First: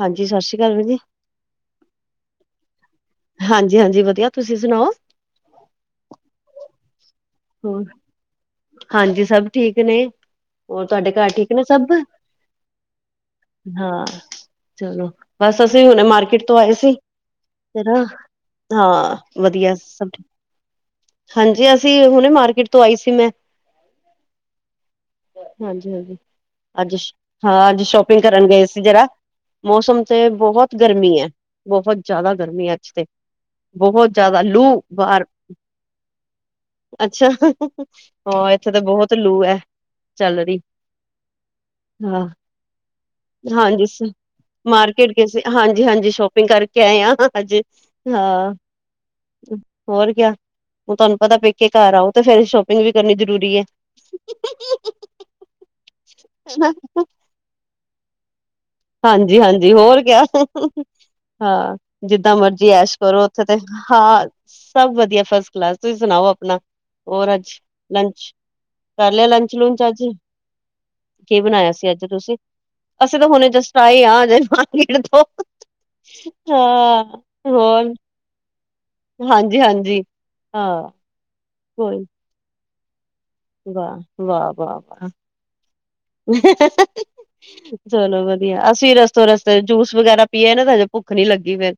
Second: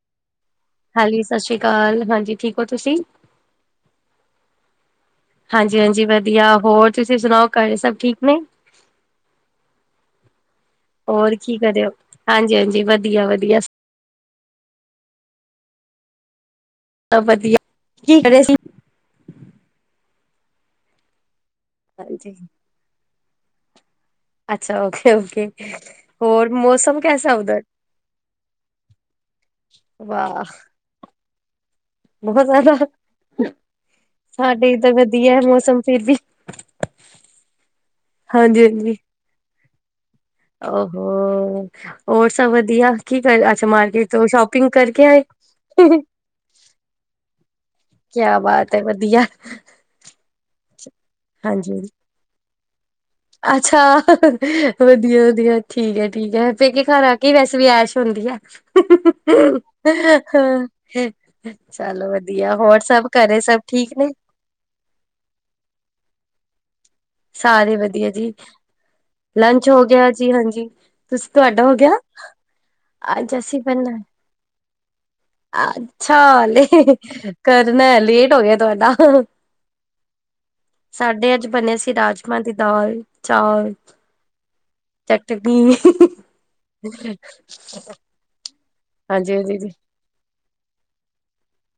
ਹਾਂਜੀ, ਸਤਿ ਸ਼੍ਰੀ ਅਕਾਲ ਵੀ ਜੀ। ਹਾਂਜੀ ਸਤਿ ਸ਼੍ਰੀ ਅਕਾਲ, ਹਾਂਜੀ ਠੀਕ ਹੋ ਤੁਸੀਂ। ਹਾਂਜੀ ਹਾਂਜੀ, ਵਧੀਆ ਤੁਸੀਂ ਸੁਣਾਓ। ਹਾਂਜੀ ਹਾਂਜੀ, ਵਧੀਆ ਹੋਰ ਤੁਸੀਂ ਸੁਣਾਓ। ਘਰੇ ਹੋਰ ਸਭ ਠੀਕ ਨੇ ਹਾਂਜੀ ਸਭ ਠੀਕ ਨੇ। ਹੋਰ ਤੁਹਾਡੇ ਘਰ ਠੀਕ ਕੀ ਨੇ ਕਰਿਓ ਸਭ ਹਾਂਜੀ ਹਾਂਜੀ ਵਧੀਆ ਵਧੀਆ ਹਾਂ। ਚਲੋ ਬਸ ਅਸੀਂ ਹੁਣੇ ਮਾਰਕੀਟ ਤੋਂ ਆਏ ਸੀ ਸਭ ਵਧੀਆ ਹਨ ਕੀ ਕਰੇ ਸੀ ਹਾਂ। ਵਧੀਆ ਸਭ ਹਾਂਜੀ, ਅਸੀਂ ਹੁਣੇ ਹਾਂਜੀ ਮਾਰਕੀਟ ਤੋਂ ਆਈ ਸੀ ਮੈਂ। ਅੱਛਾ ਓਕੇ ਓਕੇ ਹਾਂਜੀ ਹਾਂਜੀ, ਹੋਰ ਅੱਜ ਮੌਸਮ ਕੈਸਾ ਉਧਰ ਹਾਂ ਅੱਜ ਸ਼ੋਪਿੰਗ ਕਰਨ ਗਏ ਸੀ ਜਰਾ। ਮੌਸਮ ਤੇ ਵਾਹ ਬਹੁਤ ਗਰਮੀ ਹੈ। ਬਹੁਤ ਜ਼ਿਆਦਾ ਗਰਮੀ, ਅੱਜ ਤੇ ਬਹੁਤ ਜ਼ਿਆਦਾ ਲੂ ਵਾਰ। ਇਹ ਮੌਸਮ ਫਿਰ ਵੀ। ਅੱਛਾ, ਹਾਂ ਹਾਂਜੀ ਇੱਥੇ ਤਾਂ ਬਹੁਤ ਲੂ ਹੈ। ਚੱਲ ਰਹੀ ਉਹ ਹਾਂ ਹੋਰ ਸਭ ਵਧੀਆ, ਕੀ ਕਰ ਅੱਛਾ ਹਾਂਜੀ ਮਾਰਕੀਟ ਚ ਸ਼ੋਪ। ਮਾਰਕੀਟ ਗਏਸੀ ਹਾਂਜੀ ਹਾਂਜੀ, ਸ਼ੋਪਿੰਗ ਕਰਕੇ ਆਏ ਹ ਹਾਂਜੀ ਕਿਆ ਹਾਂ। ਬਾਤ ਹੈ ਵਧੀਆ ਹੋਰ ਗਿਆ ਹੁ ਤੁਹਾਨੂੰ ਪਤਾ, ਪੇਕੇ ਹਾਂਜੀ ਘਰ ਆਓ ਤੇ ਫੇਰ ਸ਼ਾਪਿੰਗ। ਵੀ ਕਰਨੀ ਜ਼ਰੂਰੀ। ਹੈ ਅੱਛਾ। ਵਧੀਆ ਵਧੀਆ ਠੀਕ ਹੈ ਠੀਕ ਹੈ, ਪੇਕੇ ਘਰ ਆ ਕੇ ਵੈਸੇ ਵੀ ਐਸ਼ ਹੁੰਦੀ ਹੈ। ਹਾਂਜੀ ਹਾਂਜੀ, ਹੋਰ ਕ ਹਾਂ ਹਾਂ ਚਲੋ ਜਿੱਦਾਂ ਵਧੀਆ ਮਰਜੀ ਹੋਰ ਐਸ਼ ਸਭ ਕਰੋ ਘਰੇ ਉੱਥੇ ਤੇ। ਸਭ ਠੀਕ ਨੇ ਹਾਂ ਸਭ ਵਧੀਆ, ਫਸਟ ਕਲਾਸ ਤੁਸੀਂ ਸੁਣਾਓ ਆਪਣਾ। ਹੋਰ ਅੱਜ ਸਾਰੇ ਵਧੀਆ ਜੀ ਲੰਚ। ਕਰ ਲਿਆ ਲੰਚ ਹੋ ਲੂਚ, ਅੱਜ ਗਿਆ ਜੀ ਹਾਂਜੀ ਤੁਸੀਂ ਕੀ ਤੁਹਾਡਾ ਬਣਾਇਆ ਹੋ ਸੀ ਗਿਆ ਅੱਜ ਤੁਸੀਂ ਅਸੀਂ ਤਾਂ ਅੱਜ ਹੁਣੇ ਜਸ। ਬਣਨਾ ਤਾਈ ਆ ਗਾਇਨੇ ਪਾਣੀ ਛਿੜਕ ਤੋਂ ਅੱਛਾ ਲੇ ਹਾਂ ਕਰਨਾ ਹੋਰ ਹੈ, ਲੇਟ ਹੋ ਗਿਆ ਤੁਆਡਾ ਹਾਂਜੀ, ਹਾਂਜੀ ਹਾਂ ਸਾਡੇ ਅੱਜ ਬਣੇ ਸੀ ਕੋਈ ਰਾਜਮਾਂ ਦੀ ਦਾਲ ਚਾਲ ਵਾਹ ਵਾਹ ਵਾਹ ਵਾਹ ਚਟ ਤੇ ਬਿਨ ਚਲੋ ਵਦੀਆ ਅਸੀਂ ਰਸਤੋ ਹਾਂਜੀ ਹਾਂਜੀ ਰਸਤੇ ਜੂਸ ਵਗੈਰਾ ਪੀਯਾ ਨਾ ਤਾਂ ਹਜੇ ਪੁੱਖ ਨੀ ਲੱਗੀ ਫੇਰ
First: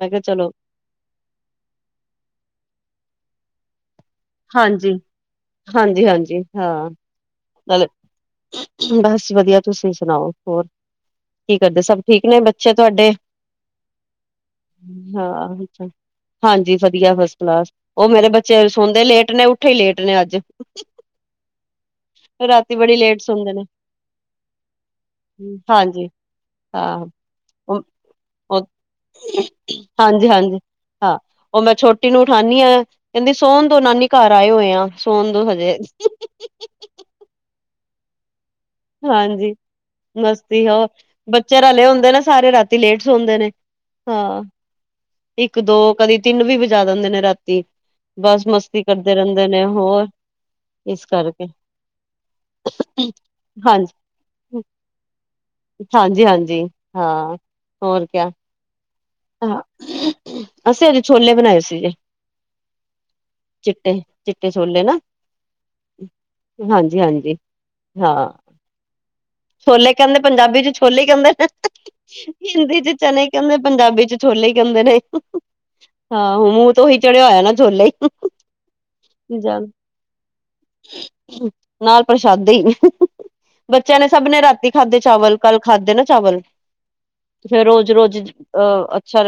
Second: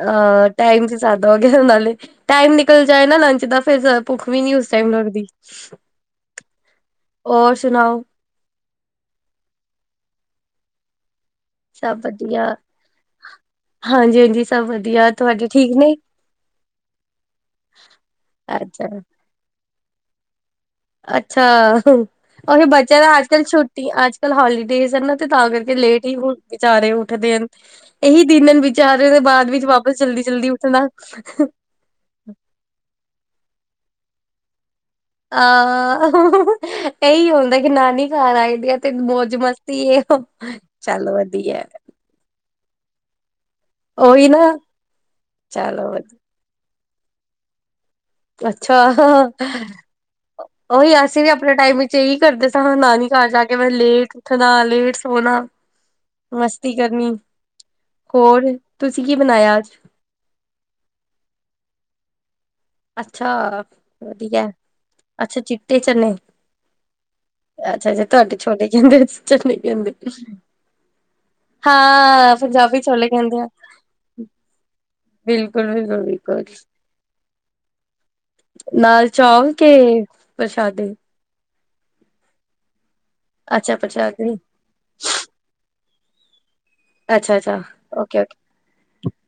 ਮੈਂ ਕਿਹਾ ਅ ਚਲੋ ਟਾਈਮ ਚ ਜ਼ਿਆਦਾ ਹੋ ਗਿਆ ਨਾਲੇ ਟਾਈਮ ਨਿਕਲ ਜਾਏ ਨਾ ਲੰਚ ਦਾ ਫੇਰ ਭੁੱਖ ਵੀ ਨੀ ਉਸ ਟਾਈਮ ਹਾਂਜੀ ਲੱਗਦੀ। ਹਾਂਜੀ, ਹਾਂਜੀ ਹਾਂ ਔਰ ਨਾਲੇ ਸੁਨਾਓ? ਬਸ ਵਧੀਆ, ਤੁਸੀਂ ਸੁਣਾਓ ਹੋਰ? ਕੀ ਕਰਦੇ, ਸਭ ਠੀਕ ਨੇ ਬੱਚੇ ਤੁਆਡੇ? ਹਾਂਜੀ-ਹਾਂਜੀ ਸਬ ਵਧੀਆ, ਤੁਆਡੇ ਹਾਂ ਠੀਕ ਅੱਛਾ ਨੇ? ਹਾਂਜੀ ਵਧੀਆ ਫਸਟ ਕਲਾਸ ਉਹ ਮੇਰੇ ਬੱਚੇ ਅੱਛਾ ਸੋਂਦੇ ਲੇਟ ਨੇ ਉੱਠੇ ਲੇਟ ਨੇ ਅੱਜ ਅੱਛਾ ਉਹੀ ਰਾਤੀ ਬੜੀ ਬੱਚਿਆਂ ਦਾ ਲੇਟ ਅੱਜ-ਕੱਲ੍ਹ ਸੌਦੇ ਨੇ ਛੁੱਟੀ ਅੱਜ-ਕੱਲ੍ਹ ਹੋਲੀਡੇਜ ਏ ਨਾ ਤੇ ਤਾਂ ਕਰਕੇ ਲੇਟ ਹਾਂਜੀ ਹੀ ਹੁਣ ਵਿਚਾਰੇ ਹਾਂ ਉੱਠਦੇ, ਇਹੀ ਦਿਨ ਹਾਂਜੀ ਵਿਚਾਰੇ ਦੇ ਬਾਦ ਵਿੱਚ ਵਾਪਸ ਜਲਦੀ ਜਲਦੀ ਹਾਂਜੀ ਉੱਠਣਾ ਹਾਂ ਔ ਮੈਂ ਛੋਟੀ ਨੂੰ ਉਠਾਨੀ ਆ ਕਹਿੰਦੀ ਸੋਣ ਦੋ ਨਾਨੀ ਘਰ ਆਏ ਹੋਏ ਆ ਸੋਣ ਦੋ ਹਜੇ ਅ, ਇਹੀ ਹੁੰਦਾ ਕਿ ਨਾਨੀ ਘਰ ਆਏ ਦੇ ਆਂ ਹਾਂਜੀ, ਮਸਤੀ ਹੋ ਚਲੋ ਬੱਚੇ ਵਧੀਆ ਰਲੇ ਹੁੰਦੇ ਨਾ ਸਾਰੇ ਰਾਤੀ ਲੇਟ ਸੋਂਦੇ ਨੇ ਉਹੀ ਹਾਂ ਨਾ ਇੱਕ ਦੋ ਚਲੋ ਕਦੀ ਤਿੰਨ ਵੀ ਵਜਾ ਦਿੰਦੇ ਨੇ ਰਾਤੀ ਬਸ ਅੱਛਾ ਮਸਤੀ ਕਰਦੇ ਰੇਂਦੇ ਨੇ ਹੋਰ ਉਹੀ ਇਸ ਅਸੀਂ ਵੀ ਕਰਕੇ ਆਪਣੇ ਟਾਈਮ ਵਿੱਚ ਇਹੀ ਕਰਦੇ ਸਾ ਨਾਨੀ ਘਰ ਜਾ ਕੇ ਕਿਵੇ ਹਾਂਜੀ ਲੇਟ ਉੱਠਨਾ ਲੇਟ ਸੋਣਾ, ਹਾਂਜੀ ਹਾਂਜੀ ਮਸਤੀ ਕਰਨੀ ਹਾਂ ਹੋਰ ਕਿਆ ਖੋਰ ਤੁਸੀਂ ਕੀ ਬਨਾਇਆ ਹਾਂ ਅੱਜ? ਅਸੀਂ ਅੱਜ ਛੋਲੇ ਬਣਾਏ ਸੀਗੇ। ਅੱਛਾ ਵਧੀਆ, ਚਿੱਟੇ ਛੋਲੇ ਨਾ ਅੱਛਾ ਚਿੱਟੇ ਚਨੇ ਹਾਂਜੀ, ਹਾਂਜੀ ਅੱਛਾ ਅੱਛਾ ਹਾਂ, ਤੁਹਾਡੇ ਛੋਲੇ ਕਹਿੰਦੇ ਚਨੇ ਕਹਿੰਦੇ ਛੋਲੇ ਕੇਂਦੇ ਪੰਜਾਬੀ ਚ ਛੋਲੇ ਈ ਕੇਂਦੇ ਨੇ ਹਾਂ ਹਿੰਦੀ ਪੰਜਾਬੀ ਚ ਛੋਲੇ ਚਨੇ ਕਹਿੰਦੇ ਆ ਕੇਂਦੇ ਪੰਜਾਬੀ ਚ ਛੋਲੇ ਈ ਕੇਂਦੇ ਨੇ, ਬਿਲਕੁਲ ਬਿਲਕੁਲ ਹਾਂ ਬਿਲਕੁਲ ਮੂੰਹ ਤੇ ਉਹੀ ਚੜਿਆ ਹੋਇਆ ਨਾ ਛੋਲੇ ਈ ਨਾਲ ਚੌਲ ਕੇ ਪ੍ਰਸ਼ਾਦੇ? ਨਾਲ ਪ੍ਰਸ਼ਾਦੇ ਈ, ਅੱਛਾ ਬੱਚਿਆਂ ਨੇ ਸਭ ਪ੍ਰਸ਼ਾਦੇ ਨੇ ਰਾਤੀ ਖਾਧੇ ਚਾਵਲ ਕੱਲ ਖਾਧੇ ਨਾ ਚਾਵਲ, ਅੱਛਾ ਅੱਛਾ ਫੇਰ ਰੋਜ਼-ਰੋਜ਼ ਓਕੇ ਓਕੇ ਅ ਅੱਛਾ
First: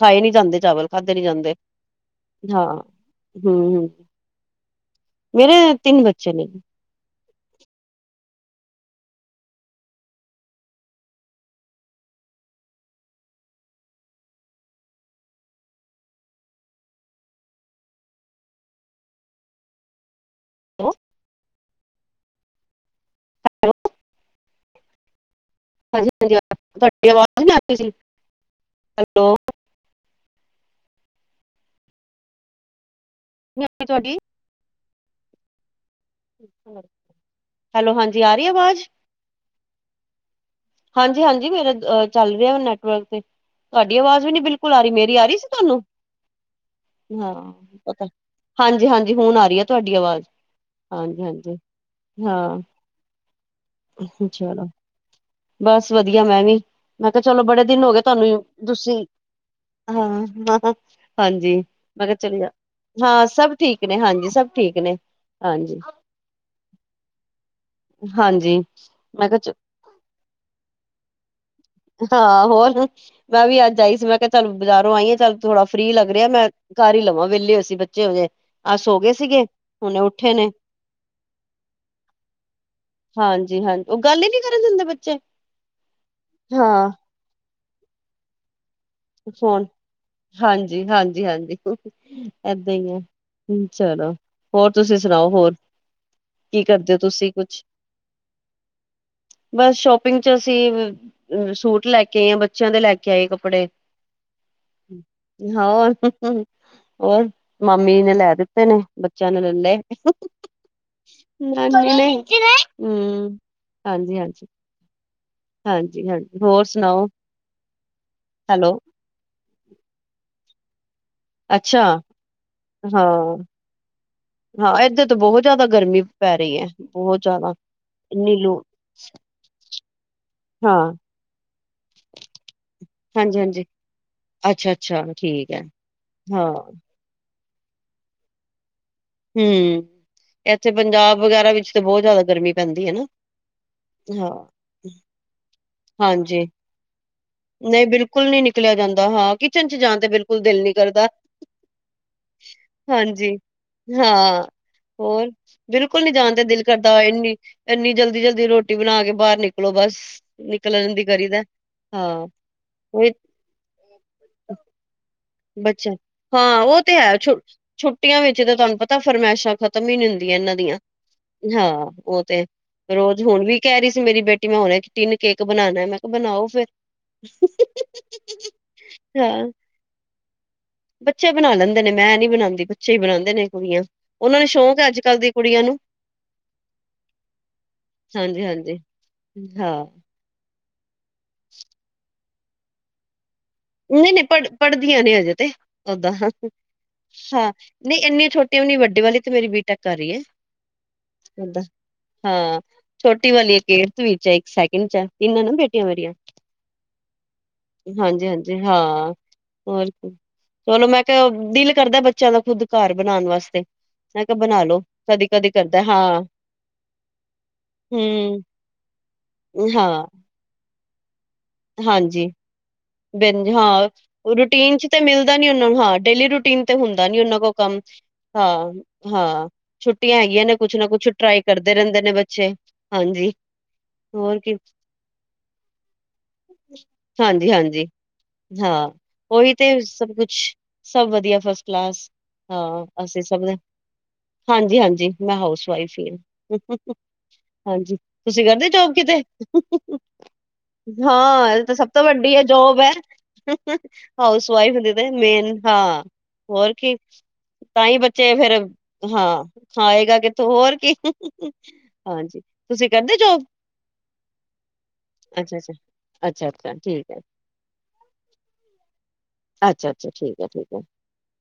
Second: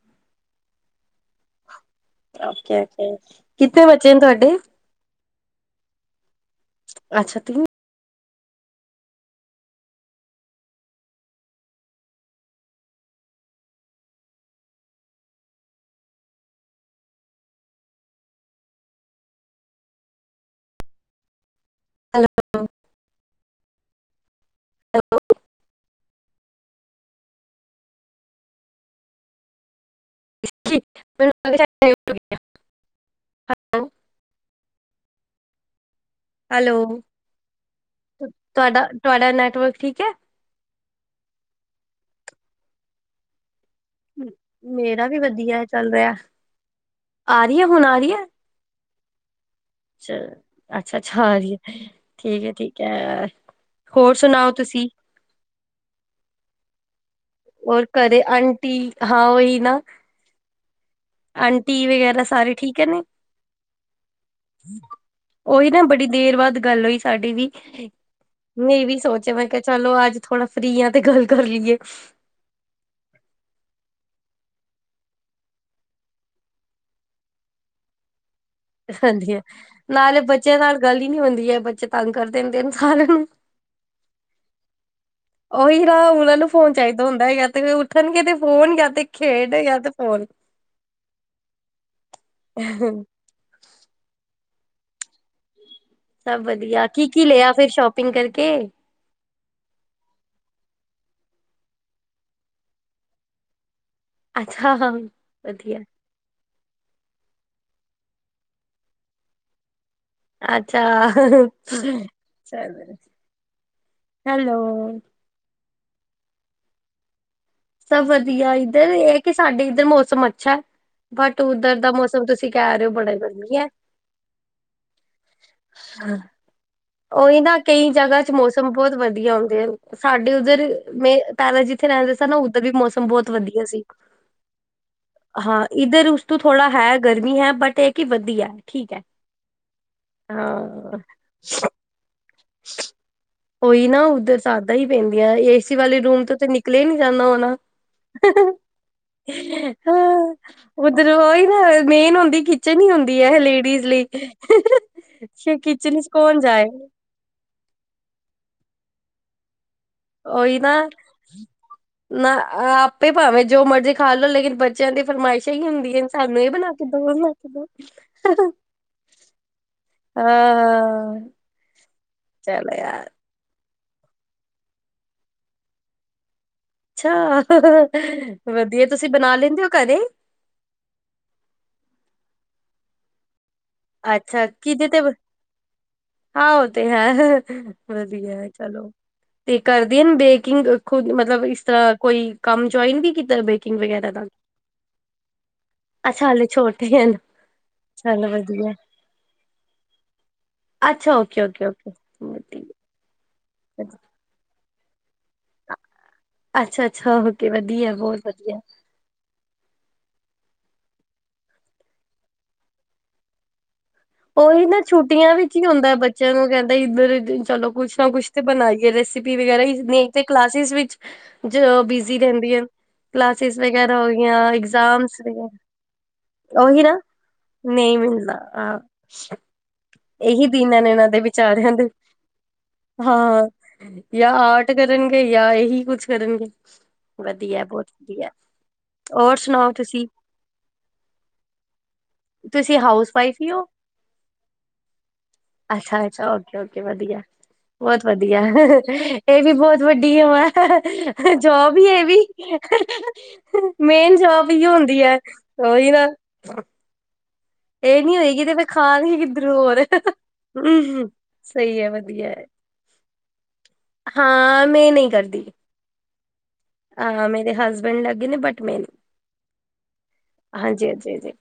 ਖਾਏ ਨੀ ਜਾਂਦੇ ਚਾਵਲ ਖਾਧੇ ਨੀ ਜਾਂਦੇ ਹਾਂ ਓਕੇ, ਹਮ ਕੀਤੇ ਹਮ ਬੱਚੇ ਨੇ ਤੁਆਡੇ? ਮੇਰੇ ਤਿੰਨ ਬੱਚੇ ਨੇ। ਅੱਛਾ, ਤਿੰ [inaudible] ਤਿੰਨ ਹੈਲੋ, ਹਾਂਜੀ-ਹਾਂਜੀ ਆ ਤੁਆਡੀ ਆਵਾਜ਼ ਨੀ ਆ ਰੀ ਸੀ, ਹੈਲੋ [inaudible] ਨੀ ਹੈਲੋ, [unintelligible] ਤੁਆਡੀ ਹੈਲੋ, ਹੈਲੋ ਹਾਂਜੀ ਆ ਰਹੀ ਆਵਾਜ਼ ਤੁਆਡਾ-ਤੁਆਡਾ ਨੈਟਵਰਕ ਠੀਕ ਏ? ਹਾਂਜੀ-ਹਾਂਜੀ ਮੇਰਾ ਅ ਚੱਲ ਰਿਆ ਨੈਟਵਰਕ ਤੇ ਤੁਆਡੀ ਆਵਾਜ਼ ਵੀ ਨੀ ਬਿਲਕੁਲ ਆ ਰੀ, ਮੇਰਾ ਮੇਰੀ ਵੀ ਆ ਰਈ ਸੀ ਵਧੀਆ ਤੁਆਨੂੰ? ਚੱਲ ਰਿਹਾ। ਆ ਰੀ ਏ, ਹੁਣ ਆ ਰੀ ਏ? ਹਾਂਜੀ, ਹਾਂਜੀ ਹੁਣ ਆ ਰੀ ਏ। ਚ ਅੱਛਾ ਅੱਛਾ ਆ ਰੀ ਐ, ਠੀਕ ਐ ਹਾਂ ਠੀਕ ਐ। ਹੋਰ ਸੁਣਾਓ ਚਲੋ ਤੁਸੀਂ? ਬਸ ਵਧੀਆ ਮੈਂ ਵੀ। ਮੈਂ ਕਿਹਾ ਚਲੋ ਬੜੇ ਦਿਨ ਹੋਰ ਹੋ ਗਏ ਘਰੇ ਤੁਹਾਂਨੂੰ ਆਂਟੀ ਤੁਸੀਂ ਹਾਂ ਉਹੀ ਨਾ ਹਾਂ। ਹਾਂਜੀ ਆਂਟੀ ਮੈਂ ਕਿਹਾ ਵਗੈਰਾ ਚਲੀ ਜਾ ਸਾਰੇ ਠੀਕ ਹੈ ਨੇ? ਹਾਂ ਸਭ ਠੀਕ ਨੇ ਹਾਂਜੀ ਸਭ ਠੀਕ ਨੇ। ਉਹੀ ਹਾਂਜੀ ਨਾ ਬੜੀ ਦੇਰ ਬਾਅਦ ਗੱਲ ਹੋਈ ਸਾਡੀ ਵੀ ਹਾਂਜੀ ਮੈਂ ਵੀ ਸੋਚਿਆ ਮੈਂ ਕਿਹਾ ਚਲੋ ਅੱਜ ਥੋੜਾ ਫ੍ਰਰੀ ਆ ਤੇ ਗੱਲ ਕਰ ਲਈਏ। ਹਾਂ ਹੋਰ ਮੈਂ ਵੀ ਅੱਜ ਆਈ ਸੀ ਮੈਂ ਕਿਹਾ ਚੱਲ ਬਾਜ਼ਾਰੋਂ ਆਈ ਆ ਚੱਲ ਥੋੜਾ ਫਰੀ ਲੱਗ ਰਿਹਾ ਮੈਂ ਕਰ ਹੀ ਲਵਾਂ ਵਿਹਲੇ ਹੋਏ ਸੀਂ ਬੱਚੇ ਹੋਗੇ। ਹਾਂਜੀ ਨਾਲੇ ਬੱਚਿਆਂ ਨਾਲ ਗੱਲ ਹੀ ਨੀ ਹੋਂਦੀ ਹੈ ਬੱਚੇ ਤੰਗ ਕਰਦੇ ਨ ਸਾਰਿਆ ਨੂੰ ਜੀ ਹਾਂਜ ਉਹ ਗੱਲ ਹੀ ਨੀ ਕਰਨ ਦਿੰਦੇ ਬੱਚੇ ਉਹੀ ਨਾ ਉਹਨਾਂ ਨੂੰ ਫੋਨ ਹਾਂ ਚਾਹੀਦਾ ਹੁੰਦਾ ਹੈਗਾ ਤੇ ਉੱਠਣਗੇ ਤੇ ਫੋਨ ਜਾਂ ਤੇ ਖੇਡ ਫੋਨ ਜਾਂ ਤੇ ਫੋਨ ਹਾਂਜੀ ਹਾਂਜੀ ਹਾਂਜੀ ਏਦਾਂ ਈ ਹੈ। ਚਲੋ ਹੋਰ ਤੁਸੀਂ ਸੁਣਾਓ ਹੋਰ। ਸਭ ਵਧੀਆ ਕਰਦੇ ਹੋ ਕੀ ਕੀ ਤੁਸੀਂ ਲਿਆ ਕੁਛ? ਫੇਰ ਸ਼ੋਪਿੰਗ ਕਰਕੇ। ਬਸ ਸ਼ੋਪਿੰਗ ਚ ਅਸੀਂ ਸੂਟ ਲੈ ਕੇ ਆਈ ਆ ਬੱਚਿਆਂ ਦੇ ਲੈ ਕੇ ਆਈ ਕੱਪੜੇ ਅੱਛਾ ਵਧੀਆ ਹੋਰ। ਹੋਰ ਮਾਮੀ ਨੇ ਲੈ ਦਿੱਤੇ ਨੇ ਬੱਚਿਆਂ ਨੇ ਲੈ ਲੇ ਅੱਛਾ ਚਲੋ। ਹੂੰ। ਹਾਂਜੀ ਹਾਂਜੀ ਹੈਲੋ। ਹਾਂਜੀ ਹਾਂਜੀ ਹੋਰ ਸੁਨਾਓ। ਸਭ ਵਧੀਆ ਇੱਧਰ ਇਹ ਕਿ ਸਾਡੇ ਇੱਧਰ ਮੌਸਮ ਅੱਛਾ। ਬਟ ਉੱਧਰ ਅੱਛਾ ਦਾ ਮੌਸਮ ਤੁਸੀਂ ਕਹਿ ਰਹੇ ਹੋ ਬੜਾ ਹਾਂ। ਵਧੀਆ। ਹਾਂ ਏਧਰ ਤੋਂ ਬਹੁਤ ਜ਼ਿਆਦਾ ਗਰਮੀ ਪੈ ਰਹੀ ਹੈ। ਬਹੁਤ ਉਹੀ ਜ਼ਿਆਦਾ ਨਾ ਕਈ ਜਗ੍ਹਾ ਚ ਇੰਨੀ ਲੂ ਮੌਸਮ ਬਹੁਤ ਵਧੀਆ ਹੁੰਦੇ ਸਾਡੇ ਉੱਧਰ ਹਾਂ ਮੇ ਪਹਿਲਾਂ ਜਿੱਥੇ ਰਹਿੰਦੇ ਸਾ ਨਾ ਉੱਧਰ ਵੀ ਮੌਸਮ ਬਹੁਤ ਹਾਂਜੀ ਵਧੀਆ ਹਾਂਜੀ ਸੀ‌। ਅੱਛਾ ਅੱਛਾ ਠੀਕ ਹੈ ਹਾਂ ਇੱਧਰ ਉਸ ਤੋਂ ਹਾਂ ਥੋੜਾ ਹੈ ਗਰਮੀ ਹੈ ਬਟ ਇਹ ਕਿ ਵਧੀਆ ਠੀਕ ਹੈ। ਹੁ ਇੱਥੇ ਹਾਂ ਪੰਜਾਬ ਵਗ਼ੈਰਾ ਵਿੱਚ ਤਾਂ ਬੋਤ ਜ਼ਿਆਦਾ ਗਰਮੀ ਪੈਂਦੀ ਹੈ ਨਾ। ਉਹੀ ਨਾ ਉੱਧਰ ਹਾਂ। ਜੈਦਾ ਹੀ ਪੈਂਦੀਆਂ ਏਸੀ ਵਾਲੇ ਰੂਮ ਤੋਂ ਹਾਂਜੀ, ਨਿਕਲੇ ਨੀ ਜਾਂਦਾ ਹੋਨਾ ਨਹੀਂ ਬਿਲਕੁਲ ਨੀ ਨਿਕਲਿਆ ਜਾਂਦਾ ਹਾਂ, ਕਿਚਨ 'ਚ ਜਾਣ ਤੇ ਹਾਂ ਬਿਲਕੁਲ ਦਿਲ ਨੀ ਕਰਦਾ। ਉੱਧਰੋਂ ੳਹੀ ਨਾ ਮੇਨ ਹੁੰਦੀ ਕਿ। ਨੀ ਹੁੰਦੀ ਹਾਂਜੀ, ਹੈ ਇਹ ਲੇਡੀਜ਼। [unintelligible] ਹਾਂ ਹੋਰ ਕਿਚਨ ਬਿਲਕੁਲ ਵਿਚ ਨੀ ਜਾਨ ਕੌਣ ਤੇ ਦਿਲ ਜਾਏ ਕਰਦਾ ਏਨੀ ਏਨੀ ਜਲਦੀ ਜਲਦੀ ਰੋਟੀ ਬਨਾ ਕੇ ਬਾਹਰ ਨਿਕਲੋ ਬਸ। ਉਹੀ ਨਾ ਨਿਕਲਣ ਦੀ ਕਰੀ ਦਾ। ਹਾਂ, ਨਾ ਆਪੇ ਉਹੀ ਭਾਵੇਂ ਜੋ ਮਰਜ਼ੀ ਖਾ ਲੋ ਲੇਕਿਨ ਬੱਚਿਆਂ ਦੀ ਫ਼ਰਮਾਇਸ਼ ਬੱਚਾ ਹਾਂ ਉਹ ਤੇ ਹੈ ਛੁ ਛੁੱਟੀਆਂ ਵਿੱਚ ਦੋ ਤਾਂ ਤੁਹਾਨੂੰ ਪਤਾ ਫਰਮਾਇਸ਼ਾਂ ਖਤਮ। ਹੀ ਨੀ ਹੁੰਦੀਆਂ ਇਹਨਾਂ ਦੀਆਂ ਹਾਂ ਹਾਂ ਉਹ ਤੇ ਚਲੋ ਯਾਰ ਰੋਜ਼ [unintelligible] ਹੁਨ ਵੀ ਕਹਿ ਰਹੀ ਸੀ ਮੇਰੀ ਬੇਟੀ ਮੈਂ ਹੁਨੇ ਤਿੰਨ ਕੇਕ ਬਨਾਨੇ ਮੈਂ ਕਿਹਾ ਬਨਾਓ ਫੇਰ ਅੱਛਾ ਵਧੀਆ ਤੁਸੀਂ ਬਨਾ ਹਾਂ ਲੈਂਦੇ ਹੋ ਘਰੇ ਬੱਚੇ ਬਨਾ ਲੈਂਦੇ ਨੇ ਮੈਂ ਨੀ ਬਨਾਂਦੀ ਬੱਚੇ ਹੀ ਬਨਾਂਦੇ ਨੇ ਕੁੜੀਆਂ ਉਹਨਾ ਅੱਛਾ ਨੂੰ ਸ਼ੌਕ ਹੈ ਕਿਹਦੇ ਤੇ ਅੱਜ ਬ- ਕੱਲ ਦੀ ਕੁੜੀਆਂ ਨੂੰ ਹਾਂ ਉਹ ਤੇ ਹੈ ਹਾਂਜੀ ਵਧੀਆ ਹਾਂਜੀ ਚਲੋ। ਤੇ ਹਾਂ ਕਰਦੇ ਹਨ ਬੇਕਿੰਗ ਖੁਦ ਮਤਲਬ ਇਸ ਤਰ੍ਹਾਂ ਕੋਈ ਕੰਮ ਜੁਆਇਨ ਵੀ ਕੀਤਾ ਬੇ ਨਹੀਂ ਨਹੀਂ ਪੜ੍ਹ ਪੜ੍ਹਦੀਆਂ ਨੇ ਹਜੇ ਤੇ ਓਦਾਂ ਅੱਛਾ ਹਾਂ ਹਾਲੇ ਛੋਟੇ ਹਨ ਨਹੀਂ ਚੱਲ ਇੰਨੀਆਂ ਛੋਟੀਆਂ ਵੀ ਵਧੀਆ ਨਈ ਵੱਡੀ ਵਾਲੀ ਤੇ ਮੇਰੀ ਬੀ ਟੇਕ ਕਰ ਰਹੀ ਹੈ ਅੱਛਾ ਓਕੇ ੳਦਾਂ ਓਕੇ ਓਕੇ ਹਾਂ ਵਧੀਆ ਛੋਟੀ ਵਾਲੀ ਵਧੀਆ। ਏਰਥ ਵਿਚ ਏ ਇੱਕ ਸੈਕਿੰਡ ਚ ਏ ਤਿੰਨ ਏ ਨਾ ਬੇਟੀਆਂ ਮੇਰੀਆਂ। ਅੱਛਾ ਅੱਛਾ ਹੋ ਵਧੀਆ ਬਹੁਤ ਹਾਂਜੀ ਵਧੀਆ। ਹਾਂਜੀ ਹਾਂ ਹੋਰ? ਚਲੋ ਮੈਂ ਕਿਹਾ ਦਿਲ ਕਰਦਾ ਬੱਚਿਆਂ ਦਾ ਖੁਦ ਘਰ ਬਨਾਣ ਵਾਸਤੇ। ਮੈਂ ਕਿਹਾ ਬਣਾ ਉਹੀ ਲੋ ਨਾ ਕਦੀ ਛੁੱਟੀਆਂ ਕਦੀ ਵਿੱਚ ਹੀ ਕਰਦਾ ਹੁੰਦਾ ਹਾਂ ਬੱਚਿਆਂ ਨੂੰ ਕਹਿੰਦਾ ਇੱਧਰ ਚਲੋ ਕੁੱਛ ਨਾ ਕੁਛ ਹਮ ਬਣਾਈਏ ਰੈਸਪੀ ਵਗੈਰਾ ਹਾਂ ਨਹੀਂ ਤੇ ਕਲਾਸਿਸ ਵਿਚ ਬਿਜ਼ੀ ਹਾਂਜੀ ਰਹਿੰਦੀ ਆ। ਬਿੰਜ ਕਲਾਸਿਸ ਹਾਂ ਵਗੈਰਾ ਹੋ ਗਈਆਂ ਰੂਟੀਨ ਚ ਤੇ ਇਗਜਾਮ। ਮਿਲਦਾ ਨੀ ਉਹਨਾਂ ਨੂੰ ਹਾਂ ਡੇਲੀ ਰੂਟੀਨ ਤੇ ਉਹੀ ਨਾ ਹੁੰਦਾ ਨੀ ਉਹਨਾਂ ਕੋਲ ਕੰਮ ਨਹੀਂ ਮਿਲਦਾ ਹਾਂ ਅਹ। ਹਾਂ ਛੁੱਟੀਆਂ ਹੈਗੀਆਂ ਇਹੀ ਦਿਨ ਕੁਛ ਨਾ ਨੇ ਕੁਛ ਇਹਨਾਂ ਦੇ ਟਰਾਈ ਵਿਚਾਰਿਆਂ ਕਰਦੇ ਦੇ ਰਹਿੰਦੇ ਨੇ ਬੱਚੇ ਹਾਂਜੀ ਹੋਰ ਕੀ ਕਰਨਗੇ ਯਾ ਇਹੀ ਕੁਝ ਕਰਨ ਵੱਡੇ ਹਾਂਜੀ ਹਾਂਜੀ ਕਿਸਾ। ਉਹੀ ਤੇ ਕੁਛ ਸਭ ਵਧੀਆ ਫਸਟ ਕਲਾਸ। ਤੁਸੀਂ ਹਾਂਜੀ ਹਾਊਸ ਹਾਂਜੀ ਵਾਈਫ ਹੀ ਸਵੇਰੇ ਹੋ ਦਵਾਂਗੇ [unintelligible] ਮੈਂ ਹਾਊਸ ਵਾਈਫ ਅੱਛਾ ਹੀ। ਅੱਛਾ ਓਕੇ ਓਕੇ ਵਧੀਆ ਹਾਂਜੀ ਬਹੁਤ ਵਧੀਆ ਤੁਸੀਂ ਕਰਦੇ ਜੋਬ ਕਿਤੇ? ਇਹ ਵੀ ਬਹੁਤ ਵੱਡੀ ਹੈ ਹਾਂ ਤੇ ਜੋਬ ਹੀ ਸਭ ਤੋਂ ਇਹ ਵੀ ਵੱਡੀ ਹ ਜੋਬ ਹ ਮੇਨ ਜੋਬ ਹਾਊਸ ਹੀ ਵਾਈਫ ਦੇ। ਹੁੰਦੀ ਹੈ ਉਹੀ ਨਾ ਹੋਰ ਕੀ। ਤਾਂ ਹੀ ਇਹ ਨੀ ਬੱਚੇ ਹੋਏਗੀ ਫਿਰ ਤੇ ਖਾਣਗੇ ਹਾਂ ਕਿੱਧਰੋਂ ਹੋਰ ਆਏਗਾ ਕਿੱਥੋਂ ਹੋਰ। ਹਮ ਸਹੀ ਹੈ ਵਧੀਆ ਹੈ ਤੁਸੀਂ ਕਹਿੰਦੇ ਜੋਬ? ਹਾਂ ਮੈਂ ਨਹੀਂ ਕਰਦੀ। ਅੱਛਾ ਅੱਛਾ ਅੱਛਾ ਅੱਛਾੀ। ਮੇਰੇ ਹਸਬੈਂਡ ਲੱਗੇ ਨੇ ਬਟ ਮੇਨ ਨੀ। ਅੱਛਾ ਅੱਛਾ ਠੀਕ ਹ ਹਾਂਜੀ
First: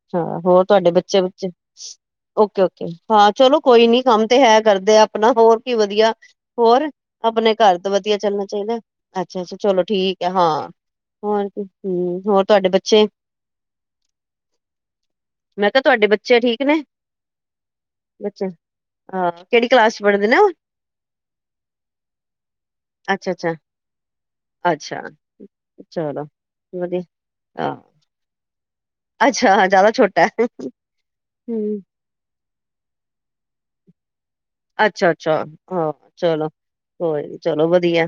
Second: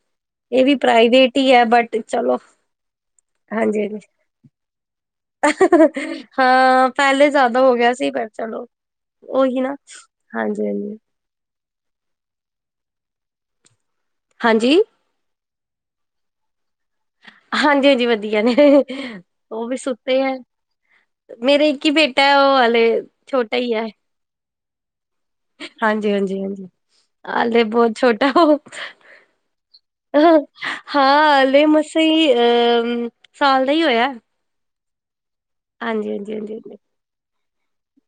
ਇਹ ਵੀ ਬਹੁਤ। ਤੇ ਬੱਚੇ ਪ੍ਰਾਈਵੇਟ ਹੀ ਹੈ ਬਟ ਚਲੋ ਓਕੇ ਓਕੇ ਹਾਂ ਚਲੋ ਹਾਂਜੀ ਕੋਈ ਨਹੀਂ ਹਾਂਜੀ ਕੰਮ ਤੇ ਹੈ ਕਰਦੇ ਆ ਨਾ ਹੋਰ ਕੀ ਵਧੀਆ ਹੋਰ ਹਾਂ ਪਹਿਲੇ ਆਪਣੇ ਜ਼ਿਆਦਾ ਹੋ ਘਰ ਤੋਂ ਗਿਆ ਸੀ ਵਧੀਆ ਪਰ ਚੱਲਣਾ ਚਲੋ ਚਾਹੀਦਾ। ਅੱਛਾ ਅੱਛਾ ਉਹੀ ਨਾ ਚਲੋ ਠੀਕ ਆ ਹਾਂਜੀ ਹਾਂ ਹਾਂਜੀ ਹੋਰ ਤੁਹਾਡੇ ਬੱਚੇ? ਹਾਂਜੀ? ਮੈਂ ਕਿਹਾ ਤੁਹਾਡੇ ਬੱਚੇ ਠੀਕ ਨੇ? ਹਾਂਜੀ ਹਾਂਜੀ ਵਧੀਆ ਬੱਚੇ ਨੇ ਹਾਂ ਉਹ ਕਿਹੜੀ ਵੀ ਕਲਾਸ ਚ ਸੁੱਤੇ ਪੜ੍ਹਦੇ ਆ। ਨੇ ਉਹ ਮੇਰੇ ਕੀ ਬੇਟਾ ਉਹ ਵਾਲੇ ਅੱਛਾ ਅੱਛਾ ਛੋਟਾ ਹੀ ਹ। ਅੱਛਾ। ਹਾਂਜੀ ਚਲੋ ਵਧੀਆ ਹਾਂਜੀ ਹਾਂ ਬਹੁਤ ਛੋਟਾ ਓਹੋ। ਅੱਛਾ ਹਾਂ ਜ਼ਿਆਦਾ ਅ ਛੋਟਾ ਹੈ ਹਾਂ ਅਲੇ ਹਮ ਮਸ ਤੇ ਸਾਲ ਦਾ ਹੀ ਹੋਇਆ। ਅੱਛਾ ਅੱਛਾ। ਹਾਂ ਹਾਂਜੀ ਹਾਂਜੀ ਚਲੋ ਹਾਂਜੀ ਹਾਂ। ਚਲੋ ਵਧੀਆ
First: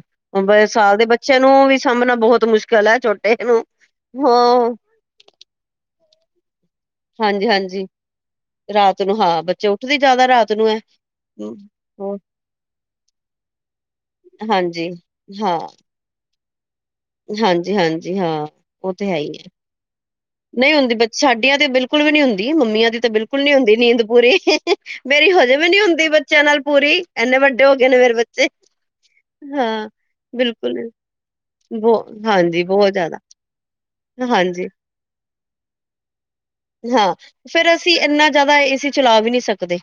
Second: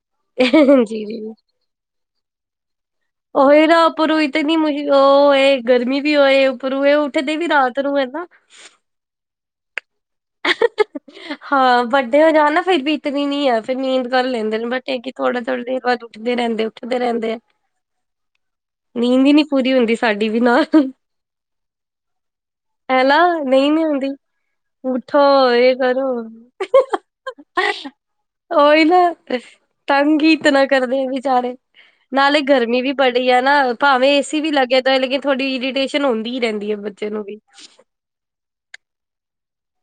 ਸਾਲ ਜੀ ਦੇ ਜੀ ਬੱਚੇ ਨੂੰ ਵੀ ਸਾਂਭਣਾ ਬਹੁਤ ਮੁਸ਼ਕਿਲ ਹ ਓਏ ਨਾ ਉੱਪਰੋ ਇਤਨੀ ਗਰਮੀ ਵੀ ਹੋਏ। ਉੱਪਰੋਂ ਇਹ ਉੱਠਦੇ ਹਾਂਜੀ ਵੀ ਰਾਤ ਹਾਂਜੀ ਨੂੰ ਹੈ ਨਾ ਰਾਤ ਨੂੰ ਹਾ ਬੱਚਾ ਤੁਸੀਂ ਜਿਆਦਾ ਰਾਤ ਨੂੰ ਹੈ। ਹਮ, ਹਾਂ ਹੋਰ ਵੱਡੇ ਹੋ ਜਾਓ ਨਾ ਫਿਰ ਬੀਤਦੀ ਨਹੀਂ ਹ ਫਿਰ ਨੀਂਦ ਕਰ ਲੈਂਦੇ ਨੇ ਬਟ ਹਾਂਜੀ ਇਹ ਕੀ ਥੋੜਾ ਥੋੜਾ ਹਾਂ ਰਹਿੰਦੇ ਉੱਠਦੇ ਰਹਿੰਦੇ ਆ ਹਾਂਜੀ ਹਾਂਜੀ ਹਾਂ ਉਹ ਤੇ ਹੈ ਨੀਂਦ ਹੀ ਵੀ ਨਹੀਂ ਹੈ ਪੂਰੀ ਹੁੰਦੀ ਸਾਡੀ ਵੀ ਨਾਲ ਨਹੀਂ ਹੁੰਦੀ ਸਾਡੀਆਂ ਤੇ ਬਿਲਕੁਲ ਵੀ ਨਹੀਂ ਹੁੰਦੀ ਮਮੀਆਂ ਦੀ ਹੈ ਤਾਂ ਨਾ ਬਿਲਕੁਲ ਨਹੀਂ ਹੁੰਦੀ ਨੀ ਨੀਂਦ ਪੂਰੀ। ਮੇਰੀ ਹਜੇ ਵੀ ਨਹੀਂ ਹੁੰਦੀ ਬੱਚਿਆਂ ਨਾਲ ਪੂਰੀ ਇੰਨੇ ਵੱਡੇ ਹੋ ਗਏ ਨੇ ਮੇਰੇ ਬੱਚੇ। ਹਾਂ ਤਰੰਗੀਤ ਨਾ ਬਿਲਕੁਲ ਕਰਦੇ ਵਿਚਾਰੇ। ਬਹੁ ਨਾਲੇ ਹਾਂਜੀ ਗਰਮੀ ਵੀ ਬਹੁਤ ਜ਼ਿਆਦਾ ਪੜੀ ਹ ਨਾ ਭਾਵੇਂ ਏਸੀ ਵੀ ਹਾਂਜੀ ਲੱਗੇ ਹੋਏ ਲੱਗੇ ਤੁਹਾਡੀ ਈਡੀਟੇਸ਼ਨ ਹੁੰਦੀ ਰਹਿੰਦੀ ਹੈ ਬੱਚੇ ਨੂੰ ਵੀ ਫਿਰ ਅਸੀਂ ਇੰਨਾ ਜਿਆਦਾ ਏਸੀ ਚਲਾ ਵੀ ਨਹੀਂ ਸਕਦੇ।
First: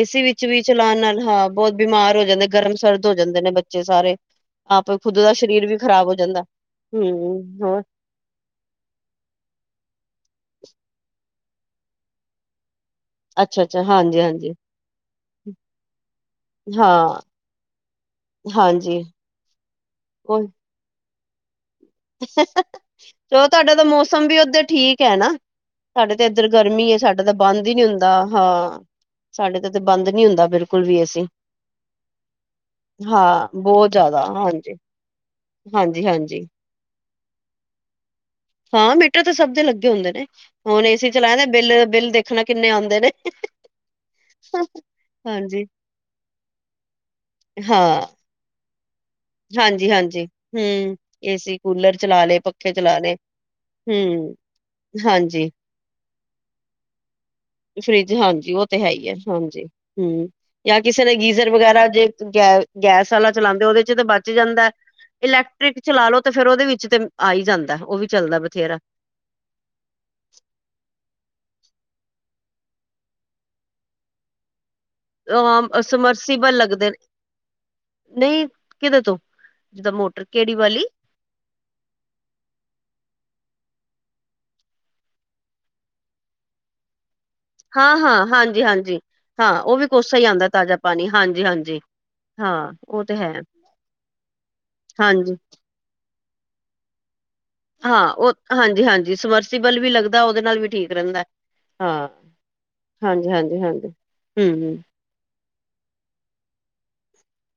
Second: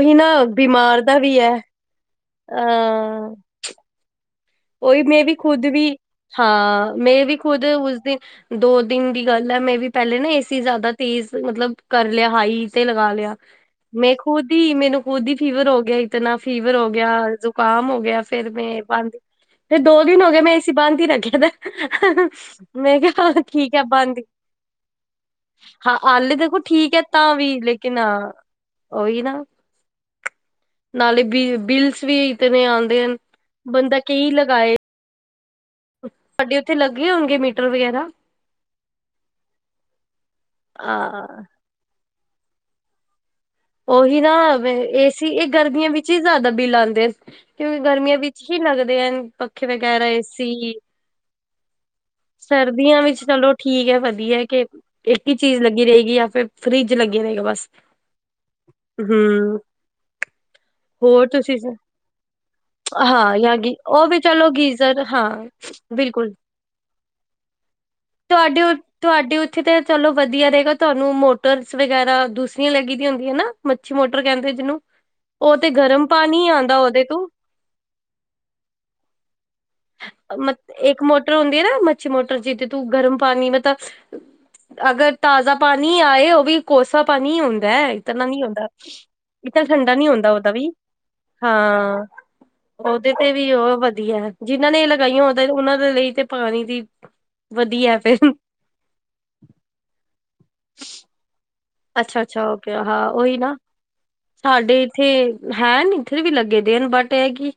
ਇਸ ਨਾ ਵਿੱਚ ਵੀ ਚਲਾਨ ਬਿਮਾਰ ਦਾ ਨਾਲ ਵੀ ਹੈ ਬਹੁਤ ਬਿਮਾਰ ਹੋ ਜਾਂਦੇ ਕਰਮ ਸ਼ਰਤ ਹੋ ਜਾਂਦੇ ਨੇ ਬੱਚੇ ਸਾਰੇ। ਆਪ ਕੋਈ ਮੇ ਦਾ ਬੀ ਖੁਦ ਸਰੀਰ ਵੀ ਖ਼ਰਾਬ ਹੋ ਜਾਂਦਾ ਹਾਂ ਮੈਂ ਵੀ ਹਮ ਖੁਦ ਹੋਰ ਉਸਦੇ ਦੋ ਦਿਨ ਦੀ ਗੱਲ ਹ ਮੈਂ ਵੀ ਪਹਿਲੇ ਨਾ ਏਸੀ ਜਿਆਦਾ ਤੇਜ਼ ਮਤਲਬ ਕਰ ਲਿਆ ਹਾਈ ਤੇ ਲਗਾ ਲਿਆ ਅੱਛਾ ਅੱਛਾ। ਮੈਂ ਹਾਂਜੀ ਖੁਦ ਹਾਂਜੀ ਹੀ ਮੈਨੂੰ ਖੁਦ ਹੀ ਫੀਵਰ ਹੋ ਗਿਆ ਇਤਨਾ ਫੀਵਰ ਹੋ ਹਾਂ ਗਿਆ ਜੁਕਾਮ ਹੋ ਗਿਆ ਫਿਰ ਮੈਂ ਹਾਂਜੀ ਤੇ ਦੋ ਦਿਨ ਹੋ ਗਏ ਉਹ ਮੈਂ ਏਸੀ ਬੰਦ ਰੱਖਿਆ ਦਾ ਹੈ। ਚਲੋ ਠੀਕ ਤੁਹਾਡਾ ਹੈ ਤਾਂ ਬੰਦ ਹੀ ਮੌਸਮ ਵੀ ਉਧਰ ਠੀਕ ਹੈ ਨਾ ਹਾਂ ਸਾਡੇ ਹਾਲੇ ਇਧਰ ਦੇਖੋ ਠੀਕ ਗਰਮੀ ਹੈ ਸਾਡਾ ਤਾਂ ਵੀ ਬੰਦ ਹੀ ਨਹੀਂ ਲੇਕਿਨ ਹੁੰਦਾ ਹਾਂ ਉਹੀ ਨਾ ਸਾਡੇ ਤੇ ਤਾ ਬੰਦ ਨਹੀਂ ਹੁੰਦਾ ਬਿ ਬਿਲਕੁਲ ਨਾਲੇ ਅਸੀਂ ਬਿ ਬਿਲਸ ਵੀ ਇਤਨੇ ਆਉਂਦੇ ਹਨ ਹਾਂ ਬਹੁਤ ਬੰਦਾ ਜਿਆਦਾ ਕਈ ਹਾਂਜੀ ਲਗਾਏ ਹਾਂਜੀ ਹਾਂਜੀ ਇਥੇ ਲੱਗੇ ਹੋਗੇ ਮੀਟਰ ਵਗੈਰਾ ਹਾਂ ਮੀਟਰ ਤਾਂ ਸਭ ਦੇ ਲੱਗੇ ਹੁੰਦੇ ਨੇ ਹੁਣ ਏਸੀ ਚਲਾਇਆ ਹਾਂ ਏ ਬਿੱਲ ਬਿੱਲ ਦੇਖਣਾ ਕਿੰਨੇ ਆਉਂਦੇ ਨੇ ਉਹੀ ਨਾ ਏਸੀ ਇਹ ਹਾਂਜੀ ਗਰਮੀਆਂ ਵਿੱਚ ਹੀ ਜ਼ਿਆਦਾ ਬਿੱਲ ਆਉਂਦੇ ਕਿਉਂਕਿ ਹਾਂ ਗਰਮੀਆਂ ਵੀ ਹੀ ਲੱਗਦੇ ਹਨ ਪੱਖੇ ਹਾਂਜੀ ਵਗੈਰਾ ਹਾਂਜੀ ਏਸੀ ਹਮ ਏਸੀ ਕੂਲਰ ਚਲਾ ਲਏ ਪੱਖੇ ਚਲਾ ਸਰਦੀਆਂ ਲਏ ਵਿੱਚ ਚਲੋ ਠੀਕ ਹੈ ਹਮ ਵਧੀਆ ਕਿ ਇੱਕ ਹੀ ਹਾਂਜੀ ਚੀਜ਼ ਲੱਗੀ ਰਹੇਗੀ ਜਾਂ ਫਿਰ ਫਰਿਜ ਲੱਗੀ ਰਹੇਗਾ ਬਸ ਫਰਿਜ ਹਾਂਜੀ ਉਹ ਤੇ ਹੈ ਹੀ ਹੈ ਹਮ ਹਾਂਜੀ ਹੂੰ ਜਾਂ ਕਿਸੇ ਨੇ ਹੋਰ ਗੀਜ਼ਰ ਤੁਸੀਂ ਵਗੈਰਾ [unintelligible] ਗੈਸ ਵਾਲਾ ਹਾਂ ਜਾਂ ਚਲਾਉਂਦੇ ਗੀ ਉਹਦੇ ਚ ਤਾਂ ਉਹ ਵੀ ਬਚ ਚਲੋ ਜਾਂਦਾ ਗੀਜ਼ਰ ਹਾਂ ਇਲੈਕਟ੍ਰਿਕ ਚਲਾ ਲੋ ਤੇ ਬਿਲਕੁਲ ਫਿਰ ਉਹਦੇ ਵਿੱਚ ਤੇ ਆ ਹੀ ਜਾਂਦਾ ਉਹ ਵੀ ਚੱਲਦਾ ਤੁਹਾਡੇ ਬਥੇਰਾ ਤੁਹਾਡੇ ਉੱਥੇ ਤਾਂ ਚਲੋ ਵਧੀਆ ਰਹੇਗਾ ਤੁਹਾਨੂੰ ਮੋਟਰਸ ਵਗੈਰਾ ਦੂਸਰੀਆਂ ਲੱਗੀ ਦੀਆਂ ਹੁੰਦੀਆਂ ਨਾ ਮੱਛੀ ਮੋਟਰ ਕਹਿੰਦੇ ਜਿਹਨੂੰ ਉਹ ਤੇ ਗਰਮ ਪਾਣੀ ਸਮਰਸੀਬਲ ਆਉਂਦਾ ਲੱਗਦੇ ਨੇ ਉਹਦੇ ਤੋਂ ਨਹੀਂ ਕਿਦੇ ਤੋਂ ਜਿੱਦਾਂ ਮੋਟਰ ਕਿਹੜੀ ਵਾਲੀ ਇੱਕ ਮੋਟਰ ਹੁੰਦੀ ਹੈ ਨਾ ਮੱਛੀ ਮੋਟਰ ਜਿਹਦੇ ਤੂੰ ਗਰਮ ਪਾਣੀ ਤਾਂ ਅਗਰ ਤਾਜ਼ਾ ਪਾਣੀ ਆਏ ਉਹ ਵੀ ਕੋਸਾ ਪਾਣੀ ਹੁੰਦਾ ਇਤਨਾ ਹਾਂ-ਹਾਂ, ਨੀ ਆਉਂਦਾ ਹਾਂਜੀ-ਹਾਂਜੀ। ਹਾਂ ਇਨਾਂ ਉਹ ਵੀ ਠੰਡਾ ਨੀ ਕੋਸਾ ਹੀ ਹੁੰਦਾ ਆਂਦਾ ਉਦਾਂ ਵੀ ਤਾਜ਼ਾ ਪਾਣੀ ਹਾਂਜੀ-ਹਾਂਜੀ ਹਾਂ। ਹਾਂ ਉਹ ਉਹਦੇ ਤੇ ਹੈ ਵੀ ਉਹ ਵਧੀਆ ਜਿਹਨਾਂ ਨੇ ਲਗਾਈਆਂ ਹਾਂਜੀ। ਉਹਦੇ ਉਹਨਾਂ ਦੇ ਲਈ ਤੇ ਪਾਣੀ ਦੀ ਵਧੀਆ ਹੈ ਹਾਂ ਫਿਰ ਉਹ ਹਾਂਜੀ ਹਾਂਜੀ ਸਵਰਸੀਬਲ ਵੀ ਲੱਗਦਾ ਉਹਦੇ ਨਾਲ ਵੀ ਠੀਕ ਰਹਿੰਦਾ ਹਾਂ। ਅੱਛਾ ਅੱਛਾ ਹਾਂ ਓਹੀ ਨਾ ਹਾਂਜੀ-ਹਾਂਜੀ-ਹਾਂਜੀ ਸਾਡੇ ਹੂੰ-ਹੂੰ ਇੱਥੇ ਹੈ ਨੀ ਇੱਥੇ ਵੀ ਲੱਗੇ ਦੇ ਹਨ ਬਟ ਇਹ ਕਿ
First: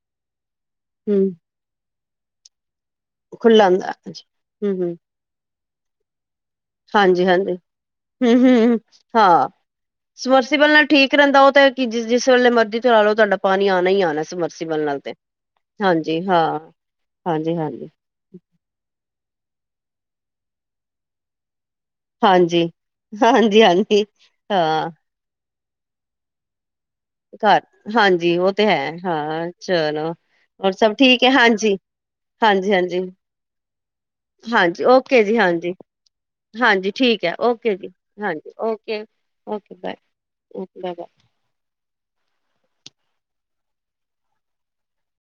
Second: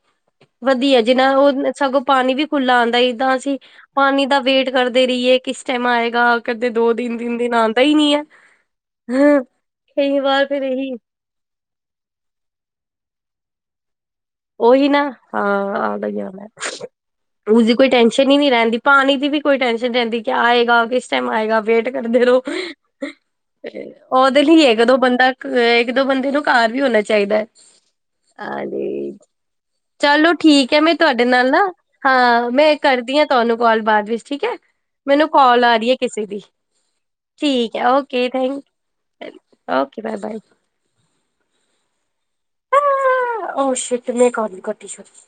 ਵਧੀਆ ਜਿਨਾ ਉਹ ਸਗੋਂ ਪਾਣੀ ਵੀ ਖੁੱਲਾ ਆਉਂਦਾ ਇਦਾਂ ਅਸੀਂ ਖੁੱਲਾ ਆਂਦਾ ਪਾਣੀ ਦਾ ਵੇਟ ਹੂੰ-ਹੂੰ ਕਰਦੇ ਰਹੀਏ ਕਿਸ ਟਾਈਮ ਆਏਗਾ ਕਦੇ ਦੋ ਦਿਨ ਤਿੰਨ ਦਿਨ ਹਾਂਜੀ-ਹਾਂਜੀ ਆਉਂਦਾ ਹੀ ਨਹੀਂ ਹੈ ਹੂੰ-ਹੂੰ ਹੈ ਕਈ ਵਾਰ ਫਿਰ ਇਹੀ ਜਿੱਥੇ ਰਹਿੰਦਾ ਉਹ ਤਾਂ ਕਿ ਜਿਸ ਜਿਸ ਵੇਲੇ ਮਰਜ਼ੀ ਚਲਾ ਲਓ ਤੁਹਾਡਾ ਪਾਣੀ ਆਉਣਾ ਹੀ ਆਉਣਾ ਉਹੀ ਨਾ ਹਾਂ ਆਉਣਾ ਆਉਣਾ ਹਾਂ ਉਸਦੀ ਕੋਈ ਹਾਂਜੀ-ਹਾਂਜੀ, ਟੈਨਸ਼ਨ ਹੀ ਨਹੀਂ ਰਹਿੰਦੀ ਪਾਣੀ ਦੀ ਵੀ ਕੋਈ ਟੈਨਸ਼ਨ ਰਹਿੰਦੀ ਕਿ ਆਏਗਾ ਕਿਸ ਟਾਈਮ ਆਏਗਾ ਵੇਟ ਕਰਦੇ ਰਹੋ ਹਾਂਜੀ। ਤੇ ਹਾਂਜੀ-ਹਾਂਜੀ ਉਹਦੇ ਲਈ ਹੀ ਹੈ ਇਕ ਹਾਂ ਦੋ ਬੰਦਾ ਇੱਕ ਦੋ ਬੰਦੇ ਨੂੰ ਘਰ ਵੀ ਹੋਣਾ ਚਾਹੀਦਾ ਹੈ ਘਰ ਹਾਂਜੀ ਉਹ ਤੇ ਹੈ ਹਾਂਜੀ ਹਾਂ ਚਲੋ ਹੋਰ ਠੀਕ ਹੈ ਮੈਂ ਸਭ ਠੀਕ ਤੁਹਾਡੇ ਹੈ ਨਾਲ ਨਾ ਹਾਂਜੀ ਹਾਂ ਹਾਂਜੀ ਮੈਂ ਹਾਂਜੀ ਕਰਦੀ ਹਾਂ ਤੁਹਾਨੂੰ ਕੋਲ ਬਾਅਦ ਵਿੱਚ ਠੀਕ ਹੈ। ਹਾਂਜੀ ਓਕੇ ਮੈਨੂੰ ਜੀ ਕੋਲ ਹਾਂਜੀ ਆ ਰਹੀ ਹੈ ਕਿਸੇ ਦੀ ਹਾਂਜੀ ਹੈ ਠੀਕ ਹੈ ਜੀ ਓਕੇ ਹਾਂਜੀ thank okay okay bye bye [unintelligible] ਉਹ ਛੱਟ ਮੈਂ [unintelligible]